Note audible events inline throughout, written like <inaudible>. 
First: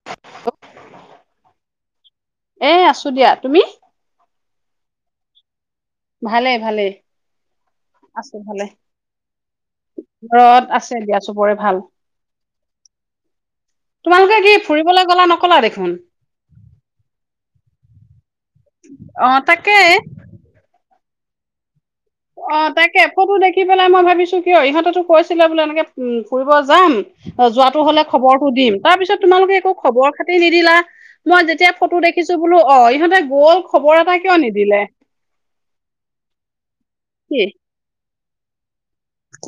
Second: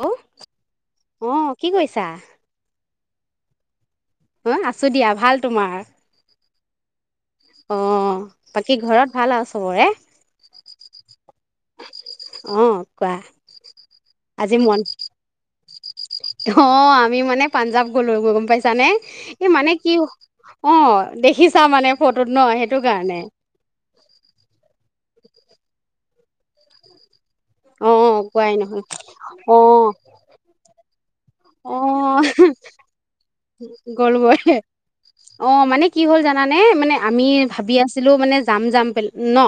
Hello অঁ কি কৰিছা এ আছো দিয়া তুমি অঁ আছো দিয়া ভাল তোমাৰ ভালে, ভালে অ আছে ভালে বাকী ঘৰত ভাল আৰু চবৰে ঘৰত আছে দিয়া চবৰে ভাল অ কোৱা তোমালোকে কি ফুৰিবলে গলা নকলা দেখোন ধন অঁ আমি মানে পাঞ্জাৱ গ'লো গৈ গম পাইছা নে অ এ মানে তাকে কি অ দেখিছা মানে ফটোত ন অঁ সেইটো তাকে কাৰণে ফটো দেখি পেলাই মই ভাবিছো কিয় ইহঁতেতো কৈছিলে বোলে এনেকে উম ফুৰিব যাম অঁ যোৱাটো অ হলে খবৰটো কোৱাই দিম নহয় তাৰপিছত তোমালোকে অ একো খবৰ খাতি নিদিলা মই যেতিয়া ফটো দেখিছো বোলো অঁ ইহঁতে ক গল বই অ মানে কি হ'ল জানানে মানে আমি কি ভাবি আছো তোৰ মানে যাম যাম ন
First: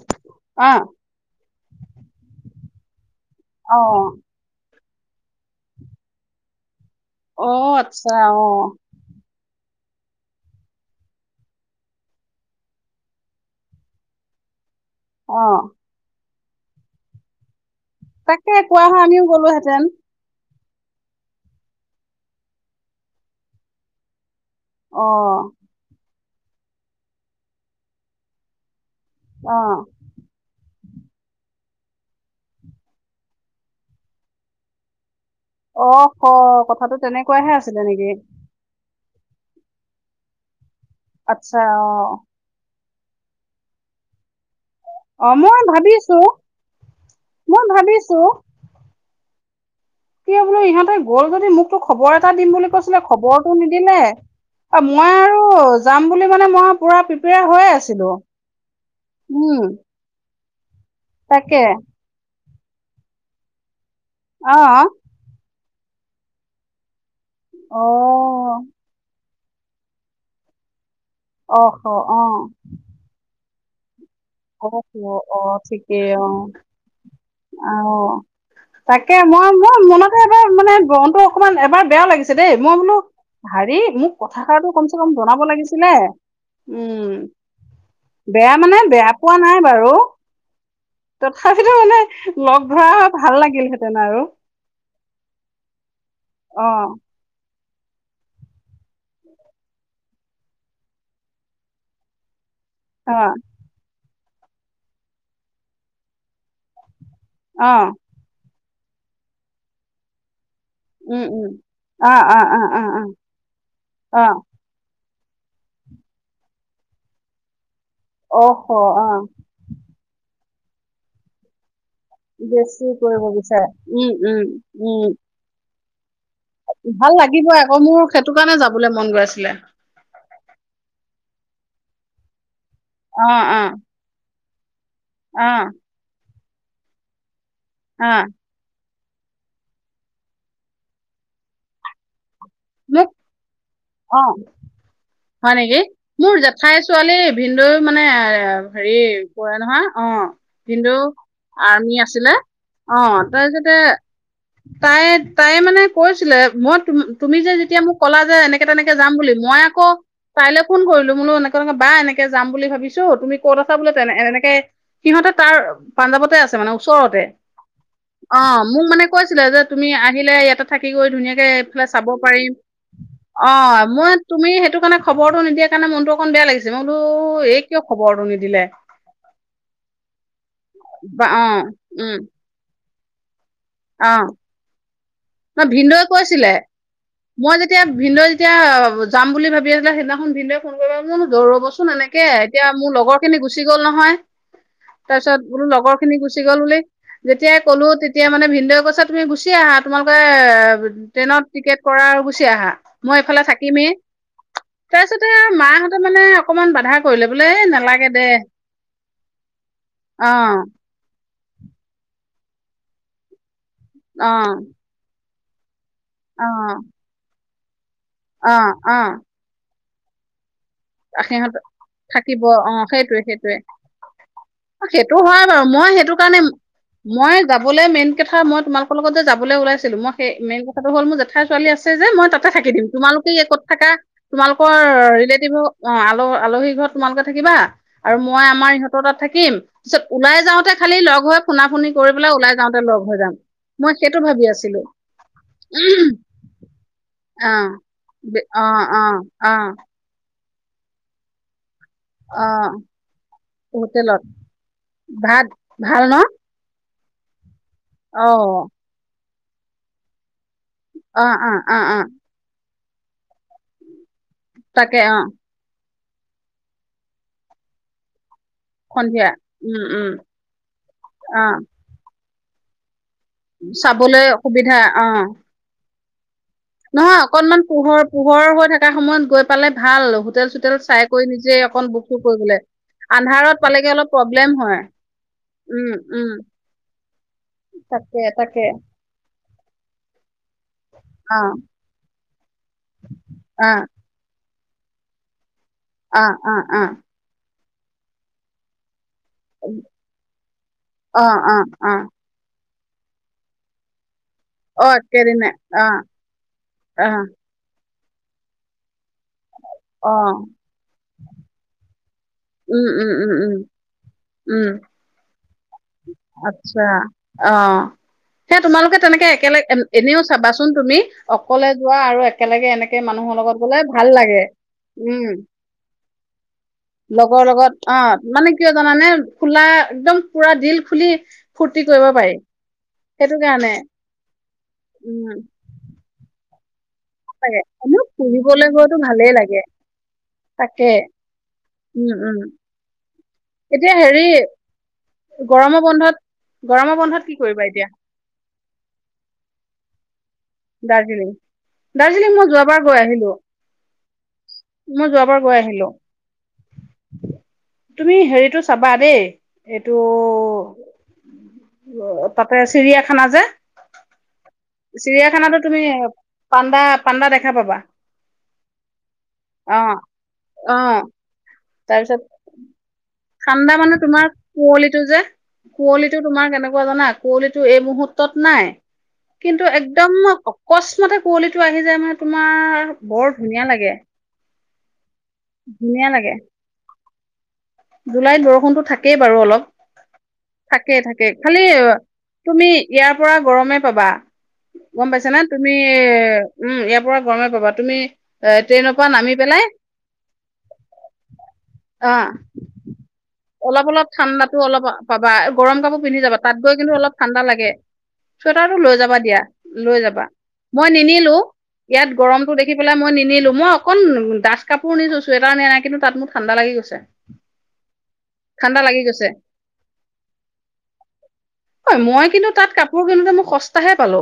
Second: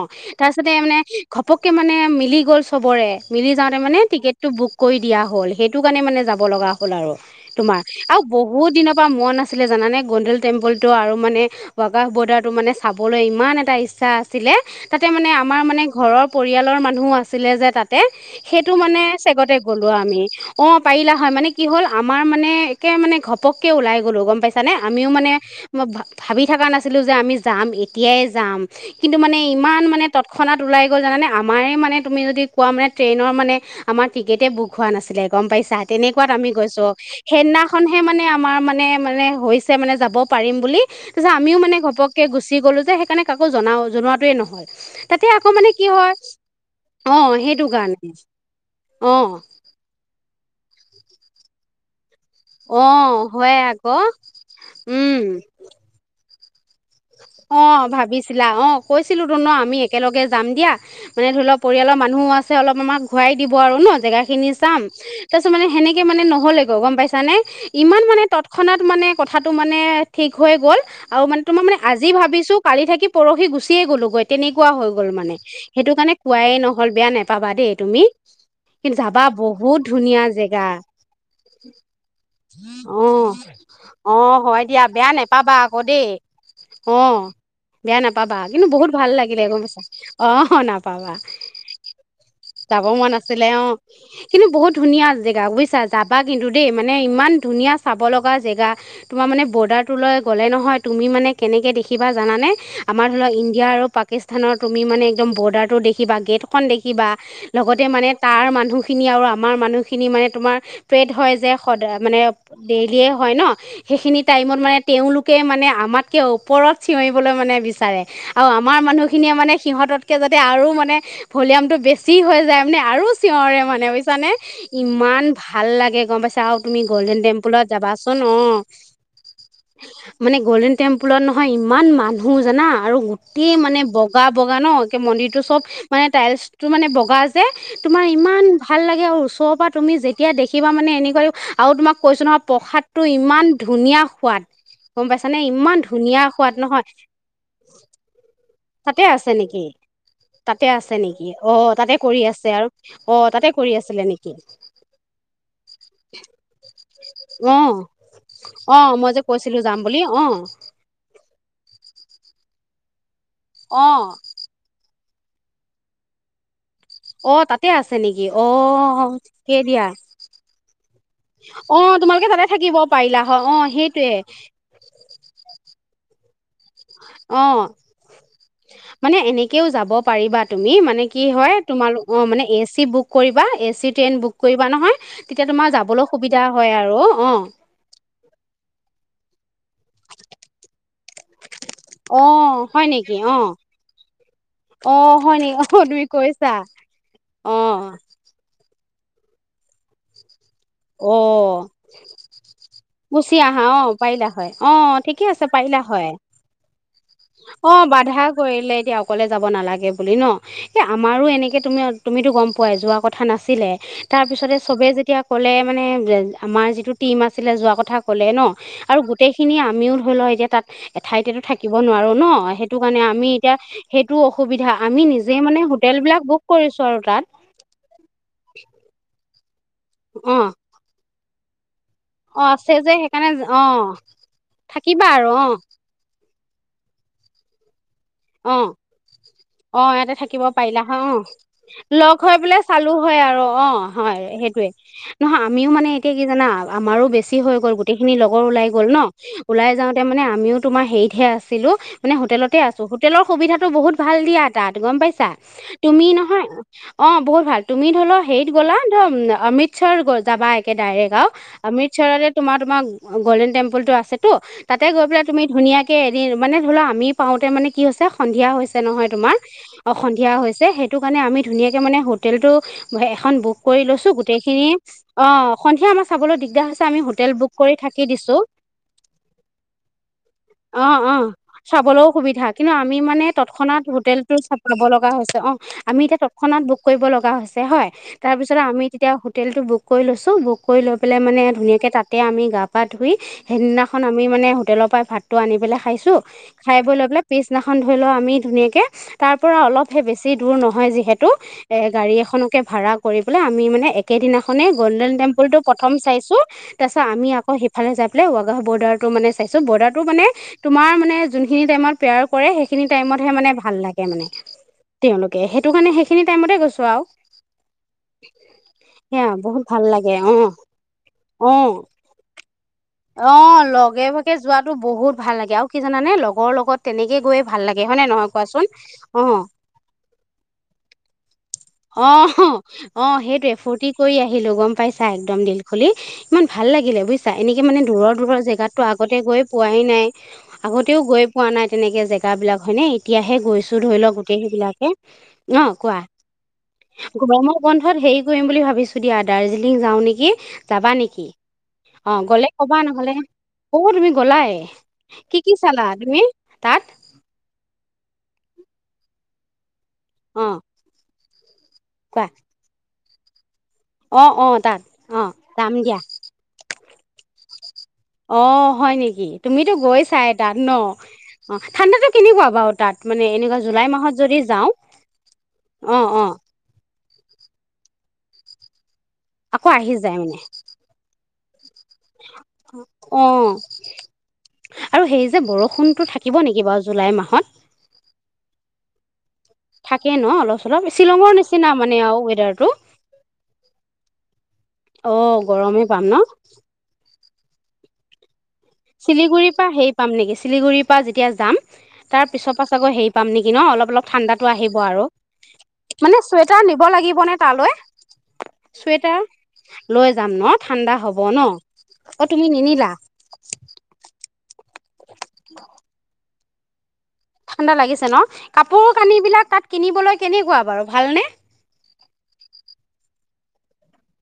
অ তাৰপিছতে মানে ঘপককে মানে মিলি গ'ল খবৰে মিলি অ যাওঁতে মানে টিকেটটো বুক কৰি দিয়া হ'ল সেইটো কাৰণে মানে যাব লগা হ'ল আৰু অ তোমাৰ আচ্ছা আৰু অ বহু ত বহুত দিনৰ পৰা মন আছে আছিলে জানে গোডেল টেম্পলটো আৰু মানে ৱাকশ বৰ্ডাৰটো মানে চাবলৈ ইমান এটা ইচ্ছা আছিলে তাতে মানে অ আমাৰ মানে ঘৰৰ পৰিয়ালৰ মানুহো আছিলে যে তাত তাকে সেইটো কোৱা মানে হয় আমিও চেগতে গলোহেঁতেন গলো আমি অঁ পাৰিলা হয় মানে কি হ'ল আমাৰ মানে একে মানে ঘপ ঘপকে ওলাই গল গম পাইছা তানে অ আমিও মানে মই ভা ভাবি থকা নাছিলোঁ যে আমি যাম এতিয়াই যাম কিন্তু মানে অ ইমান মানে তৎক্ষণাত ওলাই 'ল জানে আমাৰ মানে তুমি যদি কোৱা মানে ট্ৰেইনৰ মানে আমাৰ টিকেটেই বু হ নাছিলে। গম পাইছা অ স তেনেকুৱাত আমি গৈছো অঁ কথাটো তেনেকুৱাহে আছিলে সেইদিনাখনহে নেকি মানে মানে মানে হৈছে মানে যাব পাৰিম বুলি তাৰপিছত আমিও আচ্ছা মানে অ ঘপক গুচি গলো যে কানে কাকো জনাও জনোৱাটোৱেই নহ'ল। তাতে অ আকৌ মই মানে কি ভাবিছো হয় অহ সেইটো মই কাৰণে ভাবিছো অ। কিয় বোলো ইহঁতে গ'ল যদি মোকতো খবৰ এট- দিম বুলি অ কৈছিলে খবৰটো হয় নিদিলে আকৌ মই আৰু যাম বুলি মানে মই পুৰা প্ৰিপেয়াৰ হৈ অ', আছিলো ভাবিছিলা অ', কৈছিলুটো ন? উম আমি একেলগে যাম দিয়া। মানে ধৰি তাকে লওক পৰিয়ালৰ মানুহো আছে চছে অলপ আমাক ঘূৰাই দিব আৰু ন? জেগা খিনি অ চাম, তাৰপিছত মানে সেনেকে মানে নহ'লেগৈ গম পাইছে জানে অ ইমান মানে তৎক্ষণাত মানে কথাটো মানে ঠিক হৈ গ'ল আৰু মানে অ তোমাৰানে স আজি অ ভাবিছো কালি থাকি পৰ সি গুচিয়ে গলো গৈ অ', অ', ঠিকেই অ', কোৱাই নহ'ল বেয়া নেপাবা দেই তুমি আহ কিন্তু তাকে যাবা মই মই বহুত মনতে ধুনীয়া এবাৰ জেগা মানে মনটো অকমান এবাৰ বেয়া লাগিছে দেই মই বোলো অঁ হেৰি মোক অঁ হয় কথাষাৰটো কম চে কম জনাব লাগিছিলে। অ উম বেয়া নাপাবা বেয়া কিন্তু মানে বহুত ভাল বেয়া পোৱা নাই গম পাইছা বাৰু অ', নাপাবা তথাপিতো মানে লগ যাব ধৰা হয় মন ভাল আছিলে অ', লাগিলহেঁতেন আৰু কিন্তু বহুত ধুনীয়া জেগা বুজিছা। যাবা কিন্তু অ দেই, মানে ইমান ধুনীয়া চাব লগা জেগা তোমাৰ মানে বৰ্ডাৰটোলৈ গ'লে নহয় তুমি মানে কেনেকৈ দেখিবা জানানে? আমাৰ অ ধৰি লক ইণ্ডিয়া আৰু পাক পাকিস্তানৰ তুমি মানে একদম বৰ্ডাৰটো দেখিবা গেটখন দেখিবা। অ লগতে মানে তাৰ মানুহ খিনি আৰু আমাৰ মানুহখিনি মানে তোমাৰ প্ৰেড উম উম হৈজে সদায় অ মানে অ অ অ ডেইলী অ হয় ন। হে সেইখিনি অ টাইমওট মানে তেঁওলোক কে মানে আমাৰ কিয় ওপৰত চিঞৰিবলৈ মানে বি তাৰে আৰু অহ আমাৰ অ মানুহখিনিয়ে মানে সিহঁতত আৰু মানে ভলিউম টো বেছি যি হৈ যায় মানে, বেছি আৰু কৰিব চিঞৰে বিচাৰে মানে উম বুজিছানে, উম উম ইমান ভাল লাগে। গম পাঁচ ভাল লাগিব আকৌ। মোৰ সেইটো কাৰণেই যাবলৈ মন গৈ আছিলে। মান গ'ল্ডন টেম্পুলত নহয় ইমান মানুহ জানা? আৰু অ গোটেই অ মানে বগা বগা ন? মন্দিৰ টো অ চব মানে টাইলচ টো মানে বগা যে, তোমাৰ অ ইমান ভাল লাগে। এই ওচৰৰ পৰা তুমি যেতিয়া দেখিবা মানে, এনেকৈ আৰু তোমাক কৈছো নহয় প্ৰসাদ টো মোক ইমান ধুনীয়া ধুনীয়া অ সোৱাদ। গম পাইছা নে? হয় নেকি? মোৰ জেঠাই ছোৱালী ভিনদৌ মানে হেৰি তাতে আছে কৰে নেকি নহয়। অ' তাতে আছে ভনদৌ নেকি অ তাতে আৰ্মি কৰি আছিলে, আছে আৰু অ' তাতে কৰি তাৰপিছতে আছিলে নেকি তাই তাই মানে কৈছিলে মই তুমি যে অ যেতিয়া মোক ক'লা যে, এনেকে অ তেনেকে যাম যে বুলি, কৈছিলো মই যাম আকৌ বুলি অ তাইলৈ ফোন কৰিলো। বোলো এনেকে এনেকে বা, এনেকে যাম। বুলি ভাবিছো তুমি ক'ত আছা অ বোলো, তেনে এনেকে সিহঁতে তাৰ পাঞ্জাৱতে আছে মানে ওচৰতে। অ তাতে আছে নেকি অ' মোক মানে কৈছিলে, সেই যে দিয়া তুমি আহিলে ইয়াতে থাকি গৈ ধুনীয়াকে অ এইফালে চাব তোমালোকে তাতে পাৰিম। থাকিব পাৰিলা হয় অ' মই সেইটোয়ে তুমি সেইটো কাৰণে খবৰটো নিদিয়াৰ কাৰণে মনটো বেয়া লাগিছে। মই বোলো এই অ' কিয় খবৰটো নিদিলে মানে এনেকেও যাব পাৰিবা তুমি মানে কি বা অ হয় তুমাৰ উম এচি বুক কৰিবা এ চি ট্ৰেইন বুক কৰিবা নহয়। তেতিয়া মই তোমাৰ ভিনদই যাবলৈ সুবিধা কৈছিলে হয় আৰু অ মই যেতিয়া ভিনদৈ যেতিয়া যাম বুলি ভাবি আ সিদিনাখন ভিনদে ফোন কৰিবো ৰবচোন অ এনেকে এতিয়া হয় মোৰ নেকি লগৰ অ খিনি গুচি গ'ল নহয় অ তাৰ হয় পিছত নেকি অ বোলো লগৰ তুমি খিনি গুচি কৈছা গ'ল বুলি অ যেতিয়াই কলো তেতিয়া মানে ভিনন্দদে কৈছে তুমি গুচি আহা। তোমালোকে অ ট্ৰেইনত টিকট কৰা আৰু গুচি আহা মই গুচি এইফালে আহা অ থাকিমেই পাৰিলা হয় অ ঠিকে তাৰপিছতে আছে মা পাৰিলা হঁতে হয় মানে অকণমান বাধা কৰিলে বোলে এই অ' নালাগে দে বাধা কৰিলে এতিয়া অকলে যাব নালাগে বুলি ন অ এই আমাৰো এনেকে তাকে তুমি তুমিতো গম পোৱাই যোৱা কথা নাছিলে। তাৰ অ পিছতে চবে যেতিয়া ক'লে মানে অ আমাৰ যিটো টিম আছে আছিলে যোৱা কথা হ'লে ন অ অ আৰু গোটেইখিনি আমিও ভুল হয় যে তাত এঠাইওতে সিহঁত থাকিব। নোৱাৰো ন থাকিব অ সেইটো কাৰণে সেইটোৱে আমি এতিয়া সেইটোৱে সেইটো অসুবিধা আমি সেইটো নিজে হয় মানে বাৰু মই হোটেল সেইটো বিলাক বুক কাৰণে কৰিছো আৰু তাত মই যাবলে মেইন কথা মই তোমালোকৰ লগত যে যাম। বোলে উলাইছে মই সেই অ মেইন কথাটো হ'ল মোৰ যে হা ছোৱালী আছে। সেই যে মই অ তাতে থাকি আছে দিম যে সেইকাৰণে তোমালোকে কত অ থকা তোমালোকৰ থাকিবা আৰু অ ৰিলেটিভৰ অ আলহীৰ ঘৰত তোমালোকে থাকিবা। আৰু মই অ আমাৰ ইহঁতৰ তাত থাকিম অ পিছত ইয়াতে ওলাই থাকিব যাওঁতে পাৰিলা হ খালি অ লগ হৈ ফুনা ফুনি কৰি লগ পেলাই হৈ ওলাই পাই যাওঁতে চালো লগ হৈ হয় যাম আৰু অ মই সেইটো হয় ভাবি সেইটোয়ে আছিলো নহয় আমিও মানে এতিয়া কি জানা আমাৰো বেছি অ হৈ গ'ল গোটেইখিনি লগৰ অ ওলাই গ'ল ন অ অ ওলাই যাওঁতে মানে আমিও তোমাৰ হেৰিতহে আছিলো। মানে অ হোটেললতে আছে। হোটেলৰ সুবিধাটো বহুত ভাল হোটেলত দিয়া তাত গম পাইছা ভাত ভাল তুমি ন নহয় অ বহুত ভাল। তুমি ধৰিলোৱা অ হেৰিত গ'লা ধৰ অমিত শ্বাহৰ ঘৰ যাবাগে। কে ডাইৰেক্ট অ আৰু অ অ অ অমৃতচৰতে তোমাৰ তোমাক গ'ল্ডেন টেম্পলটো আছে। তো তাতে তাকে গৈ অ পেলাই তুমি ধুনীয়াকে কেইদিন মানে ধৰি লোৱা আমি পাওঁতে মানে কি কৈছা সন্ধিয়া হৈছে নহয় সন্ধিয়া তোমাৰ উম অ উম সন্ধিয়া হৈছে সেইটো কাৰণে আমি অ ধুনীয়াকে মানে তেলটো উবেৰ এখন বুক কৰি লৈছো চাবলৈ গোটেইখিনি অসুবিধা অ সন্ধিয়া মান চাবলৈ দিয়ে নহয় অকণমান পোহৰ পোহৰ হৈ থকা সময়ত গৈ পালে ভাল হোটেল চোটেল অ চাই অ কৰি নিজে অকন বুক চাবলৈও চুক সুবিধা কৰিবলৈ। কিন্তু আমি মানে আন্ধাৰত তৎক্ষণাত পালেগে অলপ হোটেলতটো প্ৰব্লেম চাব হয় লগা হৈছে অ উম আমি এতিয়া উম তৎক্ষণাত বুক কৰিব লগা হৈছে হয় তাকে তাৰপিছত তাকে আমি এতিয়া হোটেলটো বুক কৰি লৈছোঁ। কৰি লৈ পেলাই অ মানে ধুনীয়াকে তাতে আমি গা পা ধুই অ সেইদিনাখন আমি মানে হোটেলৰ পৰাই ভাতটো আনি পেলাই খাইছো অ অ খাই অ বৈ লৈ পেলাই সিদিনাখন ধৰিলোৱা আমি ধুনীয়াকে তাৰ পৰা অলপহে বেছি দূৰ নহয় অ যিহেতু অ এ অ গাড়ী এখনকে ভাড়া কৰি পেলাই আমি মানে এক সেইদিনাখনেই অ গ'ল্ডেন একেদিনাই টেম্পুলটো অ প্ৰথম চাইছো, তাৰপিছত অ আমি আকৌ সিফালে যা ৱাগাহ বৰ্ডাৰটো মানে চাইছো বৰ্ডাৰটো অ মানে তোমাৰ মানে যোনখিনি টাইমত <unintelligible> কৰে সেইখিনি উম উম টাইমতহে উম মানে উম ভাল লাগে মানে উম তেওঁলোক কে হে আচ্ছা অহ সেই তোমালোকে তেনেকে সেয়া বহুত একেলগে ভাল লাগে এনেও অ চাবাচোন তুমি অকলে যোৱা আৰু একেলগে এনেকে মানুহৰ লগত অহ গলে লগে ভাল ভাগে লাগে যোৱাতো বহুত উম ভাল লাগে আৰু কি জানানে লগৰ লগত তেনেকে গৈয়ে লগৰ ভাল লগত লাগে হয় নে অ' নহয় মানে কোৱাচোন। কিয় জানানে আহ, খোলা একদম পুৰা দিল খুলি ফূৰ্তি কৰিব পাৰি। অহ সেইটো সেইটোৱে কাৰণে ফুৰ্তি কৰি সি লগ গম পাইছা উম একদম দিল খুলি ইমান ভাল লাগিলে বুই লাগে সি মানে এনেও দূৰৰ দূৰৰ ফুৰিবলৈ জেগাতো গৈতো আগতে ভালেই গৈ লাগে পোৱাই নাই, তাকে আগতেও গৈ পোৱা নাই তেনেকে উম উম জেগাবিলাক হয়নে? এতিয়াহে গৈছো এতিয়া ধৰি লওক হেৰি গোটেই সেইবিলাকে অহ গৰমৰ কোৱা, বন্ধত গৰমৰ বন্ধত কি গৰমৰ কৰিবা এতিয়া বন্ধত হেৰি কৰিম বুলি ভাবিছো দিয়া দাৰ্জিলিং যাওঁ নেকি। দাৰ্জিলিং দাৰ্জিলিং মই যোৱা কোৱা নহ'লে অহ তুমি গলাই মই কি যোৱাবাৰ কি গৈ আহিলো চালা তুমি? তাত তুমি হেৰিটো চাবা দেই। এইটো অ কোৱা অহ তাতে চিৰিয়া খানা যে, অ অ তাত অ চিৰিয়াখানাতো যাম তুমি দিয়া পাণ্ডা পাণ্ডা দেখা পাবা। অহ হয় নেকি, তুমিতো অ' গৈ চাই তাত নহ অ' অহ ঠাণ্ডাটো তাৰপিছত কেনেকুৱা বাৰু তাত? মানে এনেকুৱা ঠাণ্ডা জুলাই মানেহ মাহত তোমাৰ যদি যাওঁ কুঁৱলীটো যে অ কুঁৱলীটো অ তোমাৰ কেনেকুৱা জানা কুঁৱলীটো এই মুহূৰ্তত নাই। আকৌ কিন্তু আহি একদম যায় মানে অকস্মতে কুঁৱলীটো আহি যায় মানে তোমাৰ অ বৰ ধুনীয়া লাগে। <unintelligible> আৰু সেই যে বৰষুণতো ধুনীয়া লাগে থাকিব নেকি বাৰু জুলাই মাহ হৎ জুলাইত বৰষুণতো থাকেই বাৰু অলপ থাকে ন অলপ চলপ থাকে থাকে শ্বিলঙৰ খালি নিচিনা মানে আৰু ৱেডাৰটো তুমি ইয়াৰ পৰা গৰমে পাবা গম অ পাইছ না তুমি গৰমেই পাম ন উম ইয়াৰ পৰা গৰমে পাবা তুমি ট্ৰেইনৰ পৰা নামি শিলিগুৰিৰ পেলাই পৰা হেই পাম নেকি শিলিগুড়িৰ পৰা যেতিয়া যাম অ তাৰ পিছৰ পা অলপ অলপ ঠাণ্ডাতো অলপ আৰু পাবা গৰম কাপোৰ মানে পিন্ধি যাবা তাত চুৱেটাৰ গৈ নিব কিন্তু অলপ লাগিব নে ঠাণ্ডা লাগে তালৈ চুৱেটাৰটো লৈ যাবা চুৱেটাৰ দিয়া লৈ যাবা যাম ন মই ঠাণ্ডা হ'ব নিনিলো ন ইয়াত অ তুমি গৰমটো দেখি নিনিলা পেলাই মই নিনিলো মই অকণ দাথ কাপোৰ শুনিছো ছুৱেতাৰ নেলাগে কিন্তু তাত মোৰ ঠাণ্ডা লাগি গৈছে ঠাণ্ডা লাগিছে ন ঠাণ্ডা কাপোৰ লাগি কানি গৈছে বিলাক তাত কিনিবলৈ কেনেকুৱা বাৰু ভালনে ঐ মই কিন্তু তাত কাপোৰ কিনোতে মই সচতাহে পালো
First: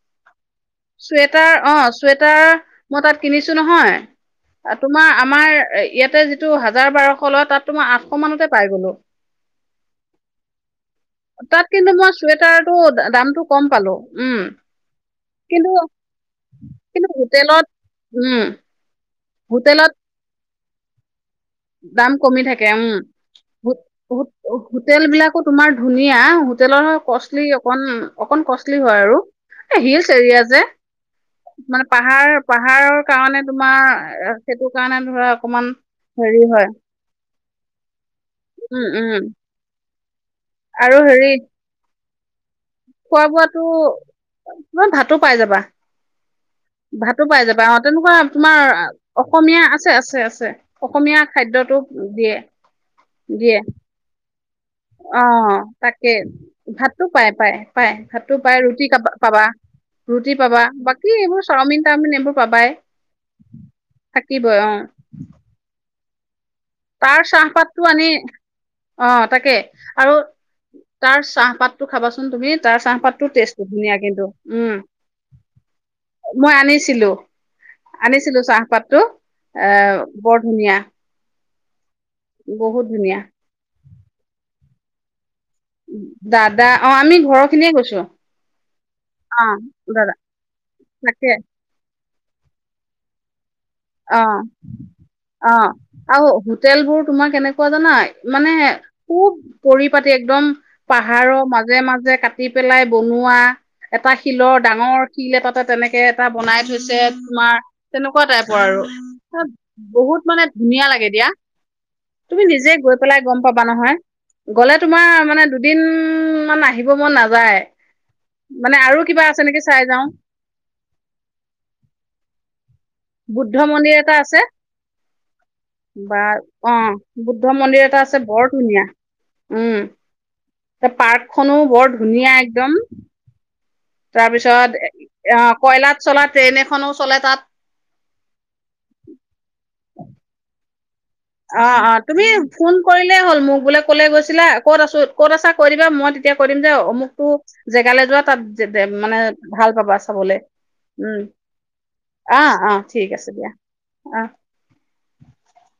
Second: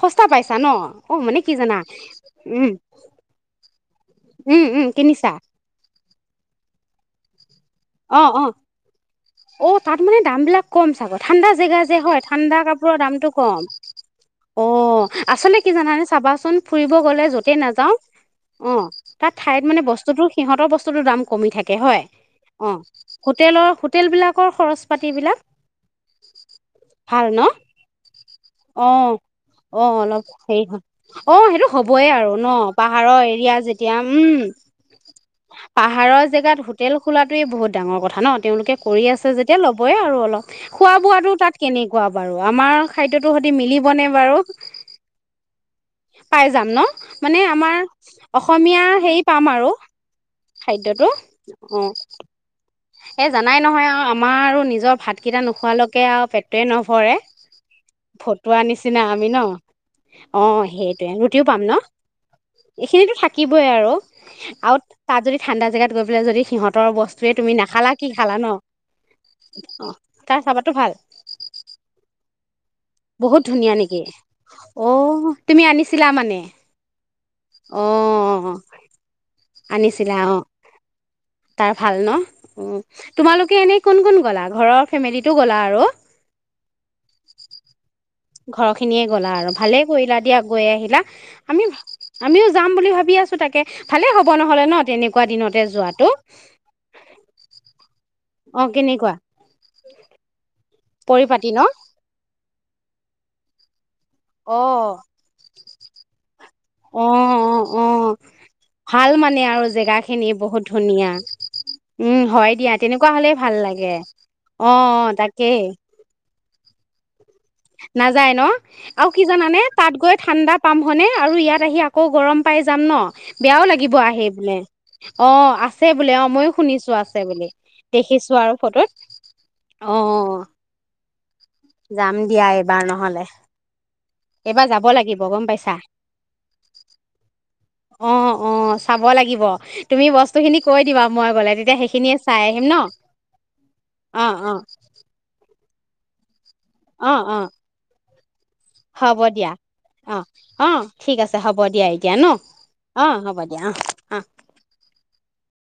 সস্তা পাইছা ন অ মানে চুৱেটাৰ কি অ জানা চুৱেটাৰ উম মই তাত কিনিছো নহয় উম উম তোমাৰ কিনিছা আমাৰ ইয়াতে যিটো হাজাৰ বাৰশ ফ'ল তাত তোমাৰ আঠশ অ অ মানতে পাই গলো অ তাত মানে দাম বিলাক কম চাব ঠাণ্ডা তাত জেগা কিন্তু যে মই হয় ঠাণ্ডা চুৱেটাৰটো কাপোৰৰ দামটো কম পালো উম অ আচলতে কিন্তু কি জানানে চাবাচোন ফুৰিব কিন্তু গ'লে য'তে হোটেলত নাযাওঁ উম অ তাত ঠাইত মানে হোটেলত বস্তুটো সিহঁতৰ বস্তটো দাম কমি থাকে হয় দাম কমি অ হোটেলৰ উম হোটেল হো বিলাকৰ খৰচ হোটেল পাতিবিলাক বিলাকো তোমাৰ ধুনীয়া হোটেলৰ ভাল ন কষ্টলি অকন অকন কষ্টলি অ হয় আৰু এ অ হিলচ অলপ এৰিয়া যে হেৰি হয় অ সেইটো মানে হ'বই পাহাৰ আৰু ন পাহাৰৰ কাৰণে এৰিয়া তোমাৰ যেতিয়া উম সেইটো কাৰণে ধৰা অকমান পাহাৰৰ হেৰিও জেগাত হয় হোটেল খোলাটোৱে বহুত ডাঙৰ কথা কথা ন তেওঁলোকে উম কৰি উম আছে যেতিয়া ল'ব হয় আৰু অলপ খোৱা আৰু হেৰি বোৱাটো তাত কেনেকে কোৱা বাৰু আমাৰ খোৱা খাদ্যটো বোৱা সৈতে টো মিলিবনে বাৰু তোমাৰ ভাতো পাই যাবা পাই যাম ন ভাতো মানে পাই যাবা অ আমাৰ তেনেকুৱা তোমাৰ অসমীয়া হেৰি পাম অসমীয়া আৰু আছে আছে আছে খাদ্যটো অসমীয়া খাদ্যত অ টো দিয়ে এই জানাই দিয়ে নহয় আৰু আমাৰ নিজৰ অ ভাতকেইটা নোখোৱালৈকে তাকে আৰু পেটটোৱে ভাতটো নভৰে পাই পাই পাই ভাতটো পাই ফতুৱা ৰুটি নিচিনা কাবা- আমি ন পাবা ৰুটি অ পাবা বাকী সেইটোয়ে এইবোৰ ৰুটিও পাম ন চাওমিন তাওমিন এইবোৰ পাবাই এইখিনিটো থাকিবই আৰু থাকিবই অ আৰু তাত যদি ঠাণ্ডা জেগা তাত গৈ পেলাই যদি সিহঁতৰ বস্তুৱে তুমি চাহপাততটো নাখালা আনি কি খালা ন অ তাকে অ আৰু তাৰ চাহপাতো ভাল তাৰ চাহপাতটো খাবাচোন তুমি? তাৰ চাহপাতটো বহুত টেষ্ট ধুনীয়া নেকি কিন্তু উম অ তুমি আনিছিলা মানে মই আনিছিলো অ আনিছিলো চাহপাতটো এে আনিছিলা বৰ অ ধুনীয়া তাৰ ভাল ন উ বহুত ধুনীয়া তোমালোকে এনে কোন কোন গ'লা ঘৰৰ ফেমিলিত। দাদা অ আমি ঘৰৰ খিনিয়ে গৈছো ঘৰ খিনিয়ে গলা অ আৰু ভালেই দাদা কৰিলা দিয়া গৈ আহিলা তাকে আমি আমিও যাম বুলি ভাবি আছো তাকে ভালে অ হ'ব নহ'লে ন তেনেকুৱা অ দিনতে যোৱাটো আৰু হোটেলবোৰ তোমাৰ কেনেকুৱা জানা মানে অ কেনেকুৱা খুব পৰিপাতি একদম পাহাৰৰ পৰিপাতি ন মাজে মাজে কাটি। কাটি পেলাই বনোৱা এটা শিলৰ অ ডাঙৰ শিল এ তাতে তেনেকে এটা বনাই থৈছে অ অ তোমাৰ অ তেনেকুৱা টাইপ ভাল মানে আৰু জেগা বহুত খিনি মানে ধুনীয়া লাগে দিয়া উম তুমি হয় নিজে দিয়া গৈ তেনেকুৱা পেলাই হলে গম ভাল পাবা লাগে নহয় অ গলে তোমাৰ মানে তাকেই দুদিন আহিব মন নাযাব। নাযায় ন আৰু কি আছে জানানে নেকি চাই তাত যাও গৈ ঠাণ্ডা পাম হয়নে আৰু ইয়াত আহি আকৌ গৰম পাই যাম ন। বুদ্ধ বেয়াও মন্দিৰ লাগিব এটা আহি আছে বোলে অ আছে বোলে বা অ মইয়ো শুনিছো আছে বুদ্ধ বোলে মন্দিৰ এটা আছে দেখিছো বৰ আৰু ফটোত অ পাৰ্কখননো বৰ যাম ধুনীয়া দিয়া এক এইবাৰ নহ'লে এইবাৰ যাব লাগিব গম অ' পাইছা কয়লাত চলা ট্ৰেইন এখনো চলে তাত অ অ চাব লাগিব। তুমি বস্তু খিনি কই দিবা। মই গ'লে অ তেতিয়া অ সেইখিনিয়ে তুমি চাই আহিম ন ফোন কৰিলেই হ'ল মোক বোলে কলে অ', গৈছিলা অ', ক'ত আছো ক'ত আছা। কৰিবা মই তেতিয়া কম যে অ', অমুকতটো অ', জেগালৈ যোৱাত। তাত মানে হ'ব দিয়া ভাল পাবা অ চাবলৈ অ ঠিক উম আছে হ'ব দিয়া এতিয়া ন অ' অ ঠিক আছে হ'ব দিয়া অ অ